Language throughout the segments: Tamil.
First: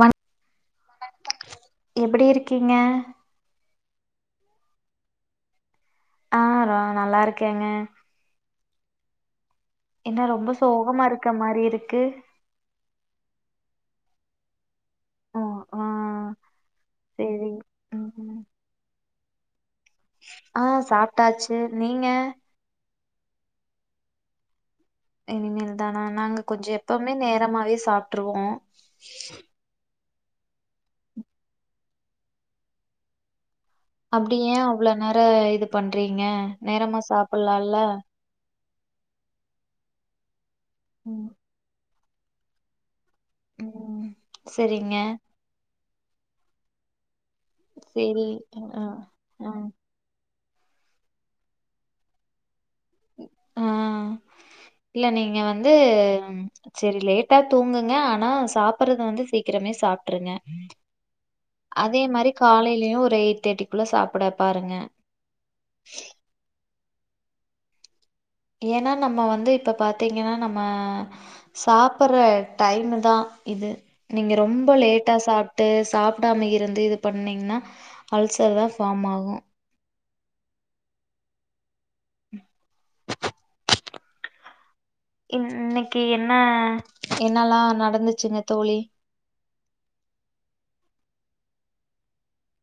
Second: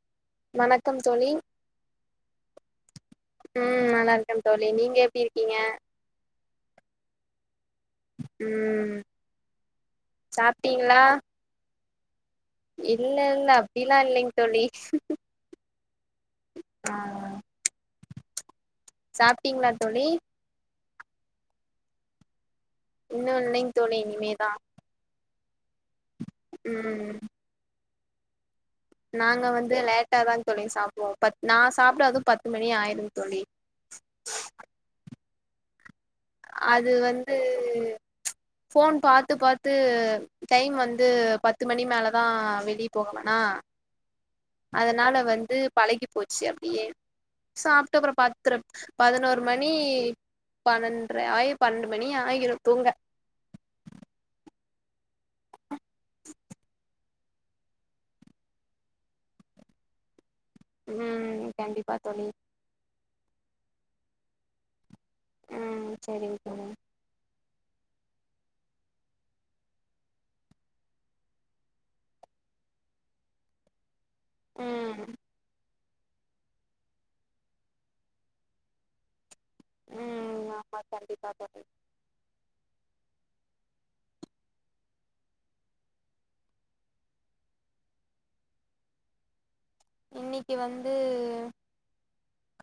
வண் வணக்கம் தோழி எப்பிடி இருக்கீங்க ம் நல்லா இருக்கே தோலி நீங்க எப்டி இருக்கீங்க ஆ ரோ நல்லா ருக்கேங்க உம் என்ன ரொம்ப சோகமா இருக்க மாரி இருக்கு க்கு இல்ல இல்ல அப்டில்லா இல்லைங்க தோழி ம் ஆ அ சேரி ம் சாப்பிட்டீங்ளா தோழி சாப்டாச்சு நீங்க இன்னு இல்லைங் தோழி இனிமே தா இனிமே தா நாங்க கொஞ்சு எப்வுமே நேரமாவே சாப் ட்ருவோ நாங்க வந்து லே லேட்டா தான் தோழி சாப்பிடுோம் ப நான் சாப்பிடற அதுும் பத்து மணி ஆயிரும் தோழி அப்படியேன் அவ்ளவு நேர இது பண் ீங்க நேரமா சாப்பிடலாம்ல போன் பார்த்து பார்த்து டைம் வந்து ம் பத்து மணி மேல தான் வெடி போகனா ம் செரிங்க அதனால வந்து பழகி போச்சு அப்படியே சாப்ட்ட அப்புறம் சேரி பத்தர ஆ பதினோரு ஆ மணி பன்னன்டு ஆய பன்னெண்டு மணி ஆயுறும் தூங்க ஆஹ் இல்ல நீங்க வந்து சரி லேட்டா தூங்குங்க ஆனா சாப்படுறது வந்து சீக்கிரமே சாப்ட்ருங்க ம் கண்டிப்பா அதே தோழி மாரி காலையிலயும் ஒரு தேட்டிக்குள்ள சாப்புட பாருங்க ஆ சரிங்கக்க ஏன்னா நம்ம வந்து இப்ப பாத்தீங்கன்னா நம்ம சாப்பற டைம் தான் இது நீங்க ரொம்ப ம் லேட்டா சாப்ட்டு சாப்பிடாம இருந்து இது பண்ணீங்கன்னா அல்சலர் தான் ஃபார்ம் ஆகும் ம் ஆமா கண்டிப்பா தோழி இன்னைக்கு என்ன என்னல்லாம் நடந்துச்சுங்க தோழி இன்னைக்கு வந்து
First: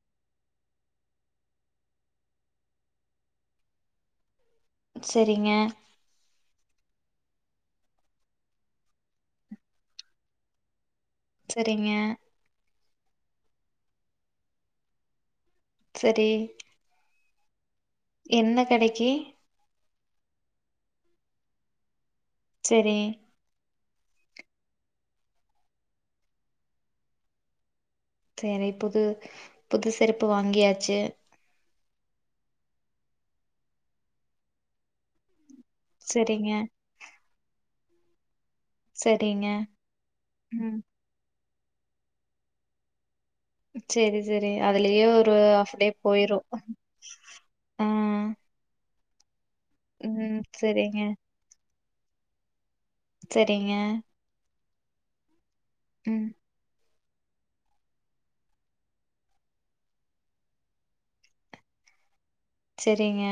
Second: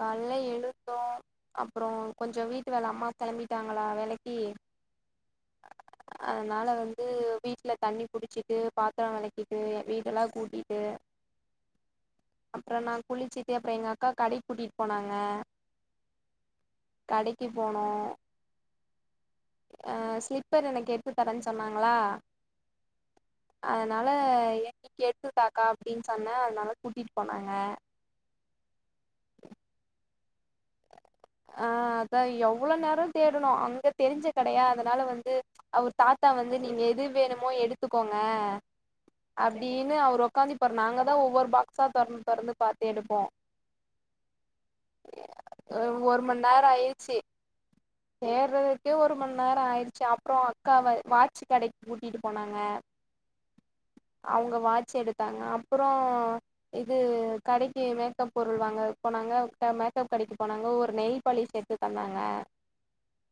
கலை எழுத்தம் அப்புறம் கொஞ்சம் வீட்டு வேலை அம்மா கிளம்பிட்டாங்களா வேலைக்கீ சரிங்க இது வீட்ல தண்ணி புடிச்சிட்டு பாத்திரம் வெலக்கிட்டு வீட்டு எல்லாம் கூட்டிட்டு சரிங்க அப்புறம் நான் குளிச்சுட்டு அப்புறம் எங்க அக்கா கடை கூட்டிட்டு போனாங்க சரி கடை என்ன கிடைக்கு ஆ ஸ்லீப்பர் எனக்கு எத்து தரேன்னு சொன்னாங்களா சரி அதனால என் நீக்கு எடுத்துட்டாக்கா அப்படின்னு சொன்னேன் அதனால கூட்டிட்டு போனாங்க சரி புது புது செருப்பு வாங்கியாச்சு ஆ அதான் எவ்வளோ நேரம் தேடணும் அங்க தெரிஞ்ச கிடையா அதனால வந்து அவர் தாத்தா சரிங்க வந்து நீங்க எது வேணும் எடுத்துக்கோங்க சரிங்க அப்படின்னு அவர் ம் உக்காந்துப்பரு நாங்கதான் ஒவ்வொரு ப திறந்து திறந்து பார்த்து எடுப்போம் செரி செரி அதுலயே ஒரு ஹாஃப் டே ஒரு போயிரு மணி நேரோ ஆயிருச்சு ஆ சேர்து கே ஒரு மண் நேரம் ஆயிடுச்சு அப்ரோ ம் அக்கா செரிங்க வாட்சி கிடைக் ஊட்டிட்டு போனாங்க சரிங்க சி எடுத்தாங்க அப்ரோ இ கடைக்கு மேக்கப் பொருள் வாங்க போனாங்க மேப் கடைக்கு போனாங்க ஒரு ப்ப நெயில் பாலிஷ் எடுத்துத் தந்தாங்க சரிங்க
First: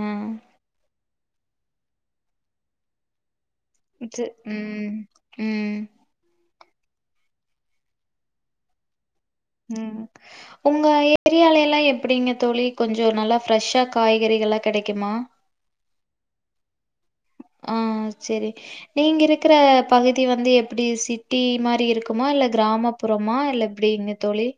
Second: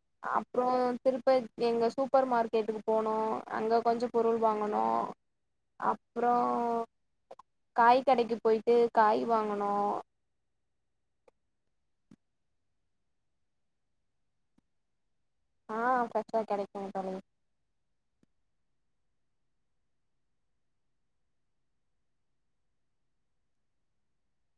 ஆஹ். உம் இப்போ எங்க சூப்பர் மார்க்கெட்டுக்கு போனோ அங்கே கொஞ்சோ சே பொருள் வாங்கணு ம் ம் அப்ரோ காய் கடைக்கு போயிட்டு காய் வாங்கனோ உம் உங்க ஏரியால எல்லா படிங்க தோழி கொஞ்சோ நல்லா ஃப்ரெஷ்ஷா காய்கறிகள எல்லா கிடைக்குமா ஆஹ் ஃப்ரெஷ்ஷா கிடைக்கு தொழ ஆஹ் சரி நீங்க இருக்கிற பகுதி வந்து எப்படி சிட்டி மாதிரி இருக்குமா இல்ல கிராமப்புறமா இல்ல எப்படிங்க தோழி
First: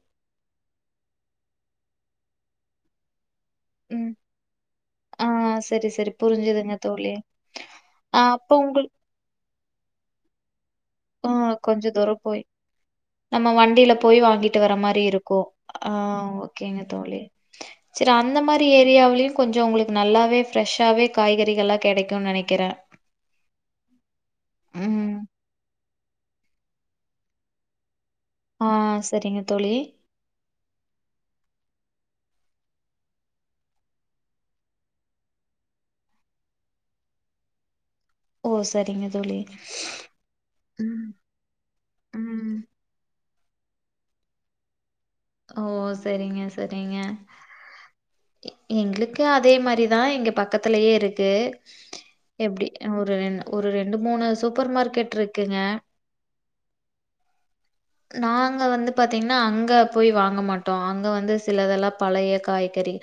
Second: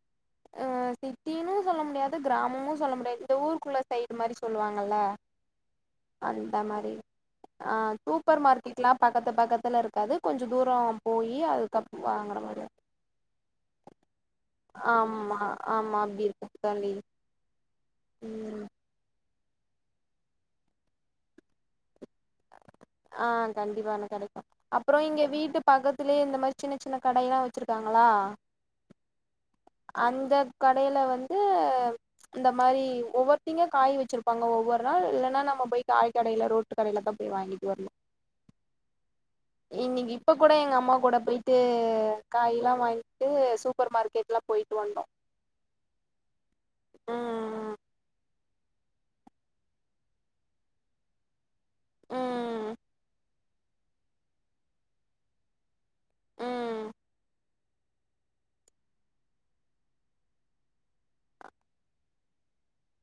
அஹ சிட்டினும் சொல்ல முடியாது கிராமமும் சொல்ல முடியாது ஊருக்குள்ள ம் சைடு மாதிரி சொல்லுவாங்க ஆ செரி செரி அந்த புரிஞ்சுதுங்க மாதிரி தோழி ஆ சூப்பர் அப்ப மார்க்கெட்லா பக்கத்து பக்கத்து இருக்காது கொஞ்சோ தூரோ போயி ஆஹ் கொஞ்சோ அதுக்கப் தூரம் வாங்குற போய் மாரி நம்ம வண்டியில போய் வாங்கிட்டு வர மாரி இருக்கு ஆமா ஆமா அப்டி இருக்கு ஓகேங்க தோழி தோ சரி அந்த ம் மாதிரி ஏரியாவிலு கொஞ்சோ உங்களுக்கு நல்லாவே ரெஷ்ஷாவே காய்கறிகள்ல்லா கிடைக்குனு நினைக்கிற ஆ கண்டிப்பான கடைக்கு அப்ரோ ம். இங்க வீட்டு பக்கத் திலயே இந்த மாரி சின்ன சின்ன கடயெல்லா வச்சிருக்காங்களா ஆ ம். சரிங்க தோழி. அந்த கடைல வந்து அந்த மாரி ஒவ்வொருத்திங்க காய் வச்சிருப்பாங்க ஒவ்வொரு நாள் இல்லன்னா நம்ம போய் காய் கடைல ரோட்டு கடைல தான் போய் வாங்கிட்டு வர்ணு ஓ! சரிங்க தோழி. இன்னிக்கி இப்ப கூட எங்க அம்மா ம். கூட போயிட்டு ம். காயில்லா வாங் சூப்பர் மார்க்கெட்ளா போயிட்டு வந்தோம் ஓ செரிங்க செரிங்க ம் எங்களுக்கு அதே மாரிதா எங்க பக்கத்தலயே இருக்கு எப்டி ம் ஒரு ரெண் ஒரு ரெண்டு மூணு சூப்பர் மார்க்கெட் இருக்குங்க ம் நாங்க வந்து பாத்தீங்கன்னா அங்க போய் வாங்க மாட்டோ அங்க வந்து சிலதெல்லா பழய காய்கறி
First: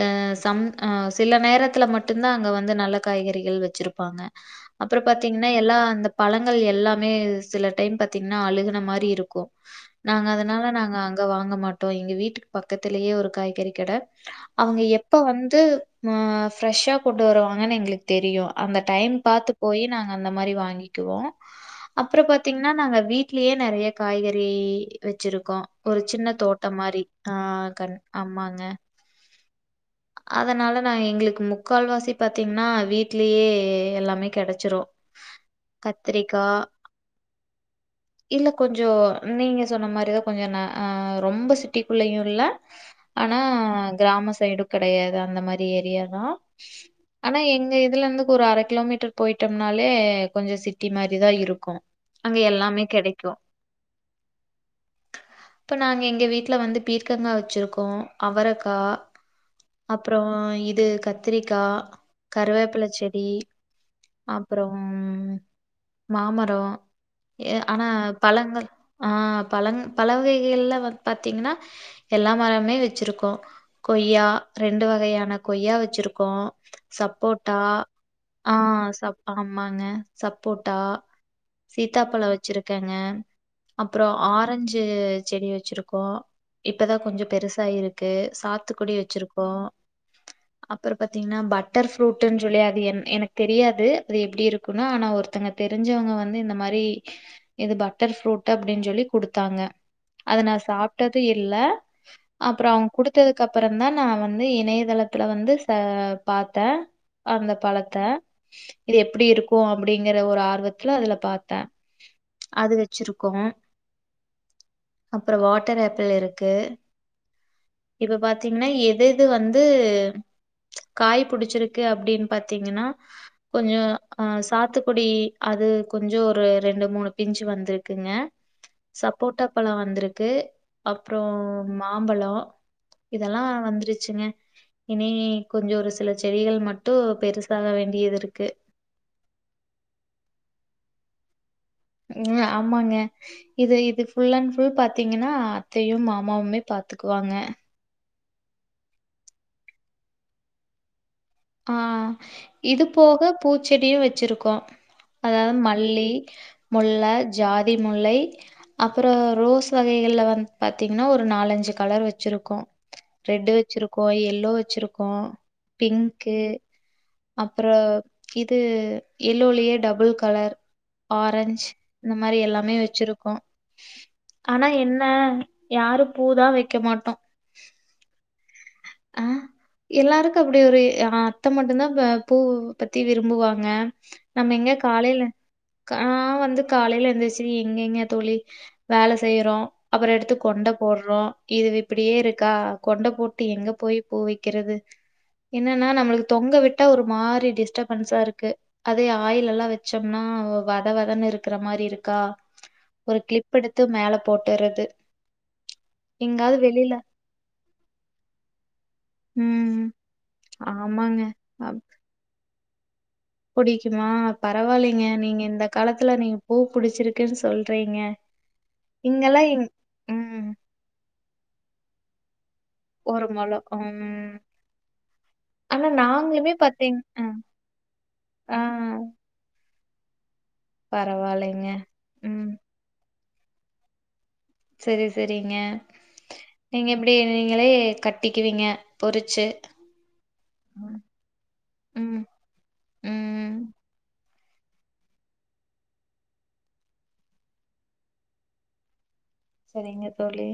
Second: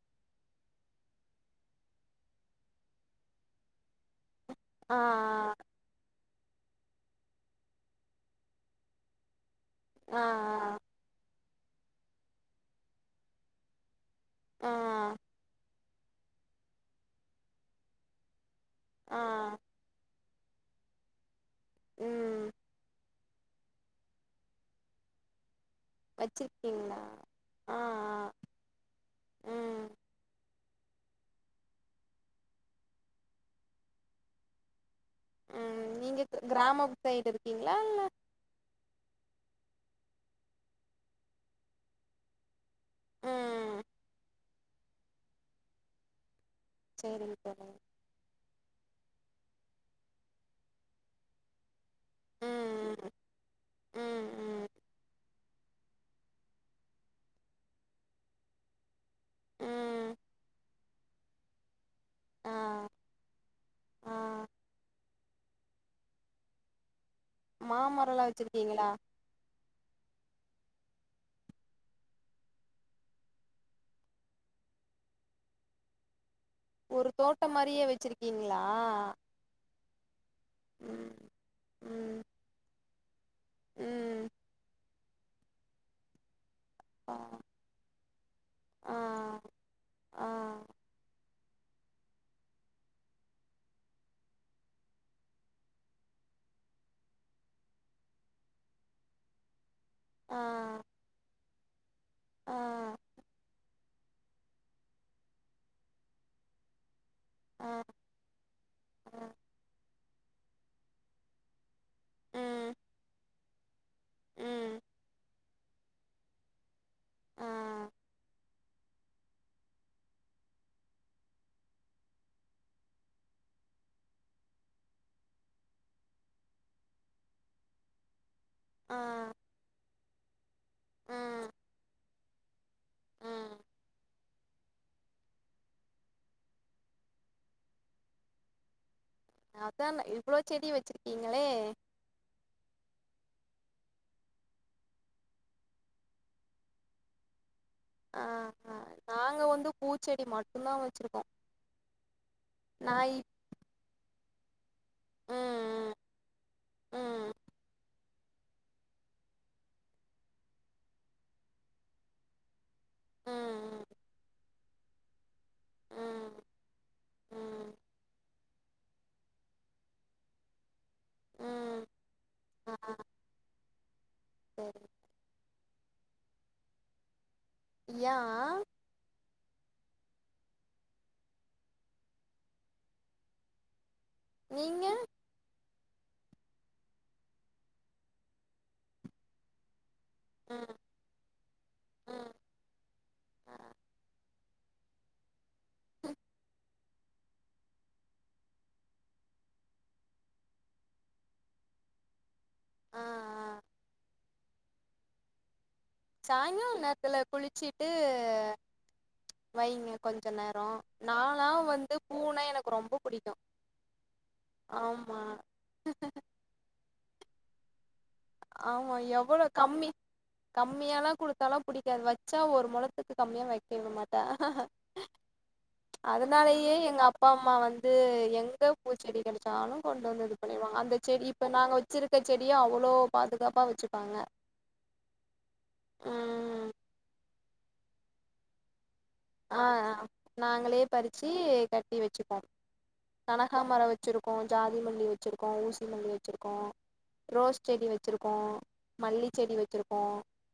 ஆ. சம் ஆ சில நேரத்துல மட்டுந்தா அங்க வந்து நல்ல காய்கறிகள் வச்சிருப் பாங்க ஆ அப்ரோ பாத்தீங்கன்னா எல்லா அந்த பழங்கள் எல்லாமே சில டைம் பாத்தீங்கன்னா அழுகுன மாறி இருக் கோ ஆ நாங்க அதனால நாங்க அங்க வாங்கப் மாட்டோ எங்க வீட்டுக்கு பக்கத்துலேயே ஒரு காய்கறி கட ஆ அவங்க எப்ப வந்து மஆ ஃப்ரெஷ்ஷா கொண்டு வருவாங்கன்னு எங்களுக்கு தெரியும் அந்த டைம் ஆ ஆ பாத்து போய் நாங் அந்த மாறி வாங்கிக்குவோம் அப்புறோ ம் பாத்தீங்கன்னா நாங்க வீட் லியே நெறைய காய்கறி வச்சிருக்கோம் ஒரு சின்ன தோட்ட வச்சிருக்கீங்களா மாறி ஆஆ ஆ கண் ஆமாங்க ஆ ம் அதனால நா எங்ளுக்கு முக்கால் வாசி பாத்தீங்கன்னா வீட்லேயே எல்லாமே கெடைச்சிரும் உம் நீங்க கத்திரிக்கா கிராம சைடு இருக்கீங்களா இல்ல கொஞ்சோ நீங்க சொன்ன மாறிதா கொஞ்சோ நா ஆ ரொம்ப சிட்டிக்குள்ளயும் இல்ல ஆனா ம் கிராம சைடு கெடையாது அந்த மாறி ஏரியா தான் சேரிங்க ஆனா தோழி எங்க இதுல இருந்து ஒரு அர கிலோமீட்டர் போயிட்டோம்னாலே கொஞ்ச சிட்டி மாறிதான் இருக்கும் அங்க எல்லாமே ம் கெடைக்கும் ம் ம் இப்ப நாங்க எங்க வீட்டுல வந்து பீர்கங்கா வச்சிருக்கோம் அவரக்கா ம் அப்புறோ ஆ இது கத்திரிக்கா ஆ கருவேப்பில செடி ஆ அப்றோம் மாமரம் ஏ ஆனா மாமரம்லா பழங்கள் வச்சிருக்கீங்களா ஆ ஆ பழங் பல வகைகள்லா வந் பாத்தீங்ன்னா எல்லா மரமே வச்சிருக்கோ கொய்யா ரெண்டு வகையான கொய்யா வச்சிருக்கோ ஒரு தோட்டம் சப்போட்டா மாரியே ஆ வச்சிருக்கீங்களா சப் ஆமாங்க சப்போட்டா ம் சீத்தாபழ ம் வச்சிருக்கே [unintelligible] அப்பறோ ம் ஆரஞ்சு செடி வச்சுருக்கோம் இப்பதான் ஆ கொஞ்சோ பெருசாயிருக்கு சாத்துக்குடி ஆ வச்சிருக் ப்போ ஆ அப்பறோ பாத்தீங்கன்னா பட்டர் ஃப்ரூட்ன்னு சொல்லி அது என் எனக்கு தெரியாது அது எப்படி இருக்குன்னு ஆனா ஒருத்தங்க தெரிஞ்சவங்க வந்து இந்த மாறி இது பட்டர் ஃப்ரூட் அப்படின்னு சொல்லி குடுத்தாங்க அத ஆ நா சாப்ட்டது இல்ல ஆ அப்பறோ அவங்க குடுத்ததுக்கு அப்பறந்தா நா வ ந்து இணையதளத்துல வந்து ச பாத்த அந்த ஆ பழத்த இது ஆ எப்டி இருக்கு அப் அப்டிங்கற ஒரு ஆர்வத்துல அதுல பாத்த ம் அது வச்சிருக்கோ ம் அப்பறோ வாட் டர் ஆப்பிள் இருக்கு ஆ இப்ப பாத் திங்னா எது எது வந்து காய் புடிச்சிருக்கு அப்டின்னு பாத்தீங்கனா கொஞ்சோ அ சாத்துக்குடி அது கொஞ்சோ ஒரு ரெண்டு மூணு பிஞ்சு வந்துருக்குங்க ஆ சப்போட்டா பழ வந்துருக் க்கு அப்றோ ம் மாம்பழ கோ இதெல்லா ம் வந்துருச் ங்க இனி கொஞ்சோ ஒரு சில செடிகள் மட்டு பெருசாக வேண்டியது இருக்கு அதான இவ்ளோ செடி வச்சிருக்கீங்களே ம் ஆமாங்க இது இது ஃபுல் அண்ட் ஃபுல் பாத்தீங்கனா அத்தையு மாமாவுமே பாத்துக்குவாங்க ஆ ஆ நாங்க வந்து பூச்செடி மட்டுந்தா வச்சுருக்கோ ஆ இது போக பூச்செடியு வச் ச்சிருக்கோ அதாவது ம் மல்லி முல்ல ம் ஜாதி முல்லை அப்பறோ ரோஸ் வகைகள்ல வந்து பாத்தீங்கனா ஒரு நாலஞ்சு கலர் வச்சுருக்கோ ம் ரெட்டு் ம் வச்சிருக்கோ எல்லோ வச்சிருக்கோ பிங் ம் கு ம் ம் அப்பறோ இது எல்லோலேயே டபுள் கலர் ஆரஞ்ச் ம் இந்த மாரி ஆ எல்லாமே வச்சிருக்கோ ஆனா சரி என்ன யாரு பூ தா வைக்க மாட்டோ யா அ எல்லாருக்கு அப்டி ஒரு அ அத்த மட்டுந்தா பூ பத்தி விரும்புவாங்க நம்ம எங்க நீங்க காலைல கா வந்து காலையில எந்துருச்சு எங்க எங்க தோழி வேலை செய்யறோ அப்புறம் எடுத்து கொண்டா ம் போடுறோம் இது இப்படியே ம் இருக்கா கொண்டை போ ஆ போய் பூ வைக்கிறது என்னன்னா நம்மலுக்கு தொங்க விட் க ஒரு மாதிரி டிஸ்டபன்ஸ்சா இருக்கு அதே ஆயில் எல்லாம் வச்சோம்னா வத வதன்னு இருக்கிற மாதிரி இருக்கா ஆ ஆ ஒரு கிளிப் எடுத்து மேல போட்டுறது எங்காவது சாய்ங்கால வெளியில நேரத்துல குளிச்சிட்டு அ ம் வைங்க கொஞ்ச நேரம் ஆமாங்க நாலா வந்து பூ பூ னா எனக்கு ரொம்ப புடிக்கு புடிக்குமா பரவாயில்லைங்க ஆமா நீங்க இந்த காலத்துல நீங்க பூ புடிச்சிருக்குன்னு சொல்றீங்க ஆ இங்கெல்லாம் எவ்வளவு எங்- கம்மி ம் கம்மிய எல்லாம் கொடுத்தாலும் பிடிக்காது வை [unintelligible] ஒரு முழத்துக்கு ஒரு கம்மியா முளம் வைக்க மாட்ட ம் ஆனா நாங்களுமே அதனாலேயே பாத்தீங் எங்க அ அப்பா அம்மா வந்து ஆ எங்க பூச்செடி கிடைச்சாலும் கொண்டு வந்தது பண்ணுவாங்க அந்த செடி இப்ப பரவாயில்லைங்க. நாங்க வச்சிருக்க ம். செடியா அவ்வளோ பாதுகாப்பா வெச்சுக்கோங்க சரி சரிங்க ம் நீங்க எப்படி நீங்களே கட் வெக்கிறீங்க ஆஹ நாங்களே பறுச்சு கட்டி ம், வச்சுப்போம் ம். கனகாமரம் வச்சிருக் ஆஹ் ஜாதி மல்லி வச்சிருக்கோ ஊசி மல்லி வச்சிருக்கோ ரோஸ் செடி வச்சிருக்கோ மல்லி செடி வச்சிருக்கோ சரிங்க தோழி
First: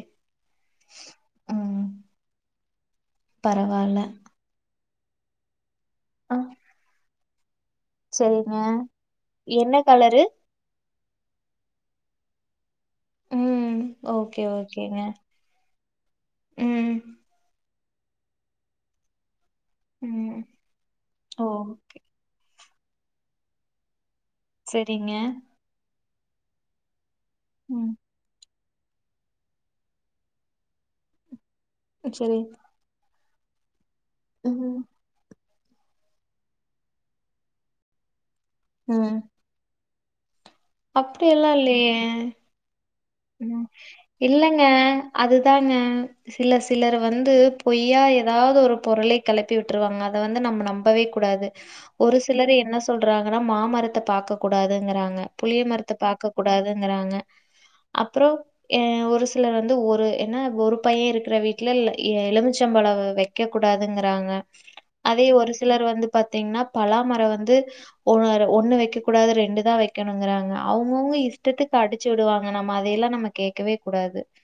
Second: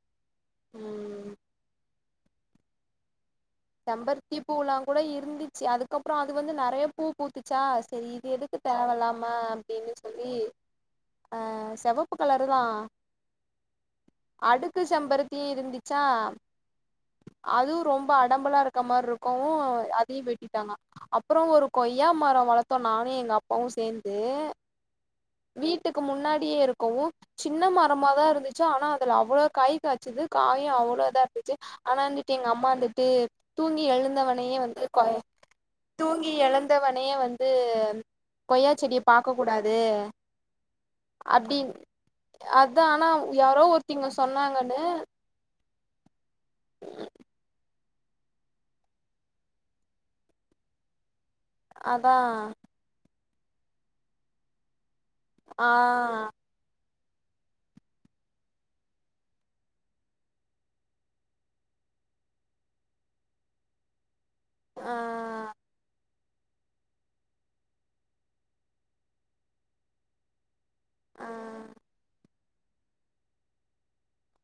ம் உம் செம்பருத்தி பூலா கூட இருந்துச்சு அதுக்கு அப்புறம் அது ஆ வந்து நெறைய பூ பூத்து ச்சா சரி இது சரிங்க. எதுக்கு தேவலாமா என்ன அப்படின்னு கலரு? சொல்லி அஹ் செவப்பு கலரு தா ம். ஓகே, அடுக்கு ஓகேங்க. சம்பரத்தி இருந்துச்சா ம், அதுவு ரொம்பா உடம்பலா இருக்க மாதிரி இருக்கும் இப்போ அதையும் ம். வெட்டிட்டாங்க ஓ அப்புறம் ஒரு கொய்யா மரம் வளத் நானு எங்க அப்பாவும் சேர்ந்து செரிங்க ட்டுக்கு முன்னாடியே இருக்குல சின்ன ம். மரமாதா இருந்துச் சு ஆனா அதுல அவ்ளோ காய் காச்சது காயு அவ்ளோ இதா இருந்து ச்சு ஆனா இன்னக்கி சரி. எங்க அம்மா இருந்த து தூங்கி எழுந் ந்தவனயே ம், வந்து கொய்ய தூங்கி எழுந்தவனே வந்து கொய்யா செடிய பாக்க கூடாது அப்டி எல்லா அப்டின் இல்லயே அதா ஆனா யாரோ ஒருத்திங்க இல்லங்க சொன்னாங்கன்னு அதுதாங்க ம் சிலர் சிலரு வந்து பொய்யா எதாவ்து ஒரு பொறலி கெளப்பி விட்டுருவாங்க அத வந்து நம்ம நம்பவே கூடாது அதா ஒரு சிலர் என்ன சொல்றா ஆனா மாமரத்த பாக்க கூடாதுங்கிறாங்க புளிய ஆ மரத்த பாக்க கூடாதுங்கிறாங்க அப்றோ ஏ ஒரு சிலர் வந்து ஒரு என்ன ஒரு பைய இருக்கிற வீட்ல ல எ எலும்ச்சம்பழ வ வெக்க கூடாதுங்கிறாங்க ஆ அதே ஒரு சிலர் வந்து பாத்தீங்னா பலாமர வந்து ஒரரு ஒன்னு வைக்கக்கூடாது ரெண்டுதா வைக் க்கனுங்கிறாங்க அவ்ங்கவ்ங்க ஆ இஷ்டத்துக்கு அடிச்சு விடுவாங் ம் நம்ம அதையெல்லா நம்ம கேக்கவேக்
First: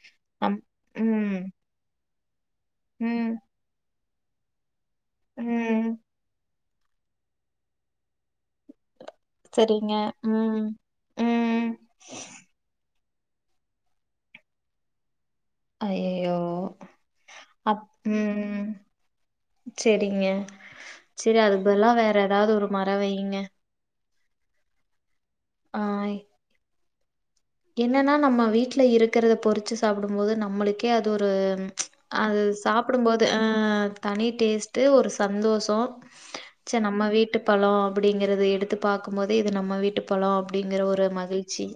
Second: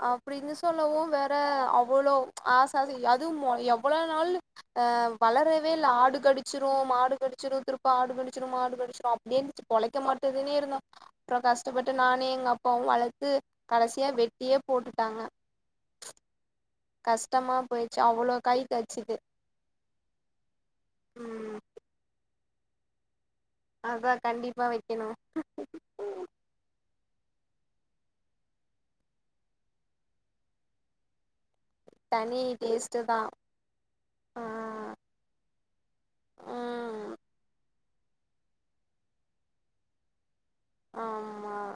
அப்டின்னு சொல்லவு வேற அவளோ ஆஹ் சரி ம். அதும் மோ எவ்வளோ நாலு அ வளரவேல்ல ம். ஆடு கடிச்சு அப்ரோ மாடு கடிச்சுரு திருப்ப ஆடு கடிச்சுரு மாடு கடிச்சிரு அப் ப்படிய இருந்துட்டு சரிங்க. பொழைக்க மாட்டதுன்னே ம். இருந்தோ அப்பற ம். கஷ்டப்பட்டு நானே எங்க அப்பாவு வள கடைசியா வெட்டி டியே போட்டுட்டாங்க அய்யய்யோ கஷ்டமா அ போயிடுச்சு அவ்வளோ காய் உம் காய்ச்சுது சரிங்க சரி அது ம் பதுலா வேற ஏதாவது ஒரு மர வைங்க அதா கண்டிப்பா வைக்கணு ஆ. என்னன்னா நம்ம வீட்டு்ல இருக்கிறத பொறிச்சு சாப்டு போது நம்மளுக்கே அது ஒரு அது தனி சாப்டு டேஸ்ட்டு தா போது அஹ் தனி ஆ டேஸ்ட்டு ஒரு சந்தோஷ தோக் ச நம்ம ம் வீட்டு பலோ அப்படிங்கறது எடுத்து பாக்கும் போதே இது நம்ம வீட்டு பழம் அப்டிங்கற ஒரு ஆமா மகிழ்ச்சி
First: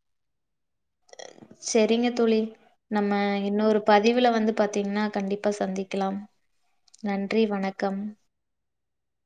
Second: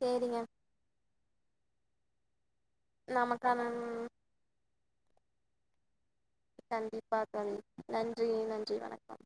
செரிங்க செரிங்க தோழி நம்ம நமக்கான இன்னொரு பதிவுல வந்து ப த்தீங்கன்னா கண்டிப்பா சந்திக்கலாம் கண்டிப்பா நன்றி, தணி வணக்கம். நன்றி நன்றி வணக்கம்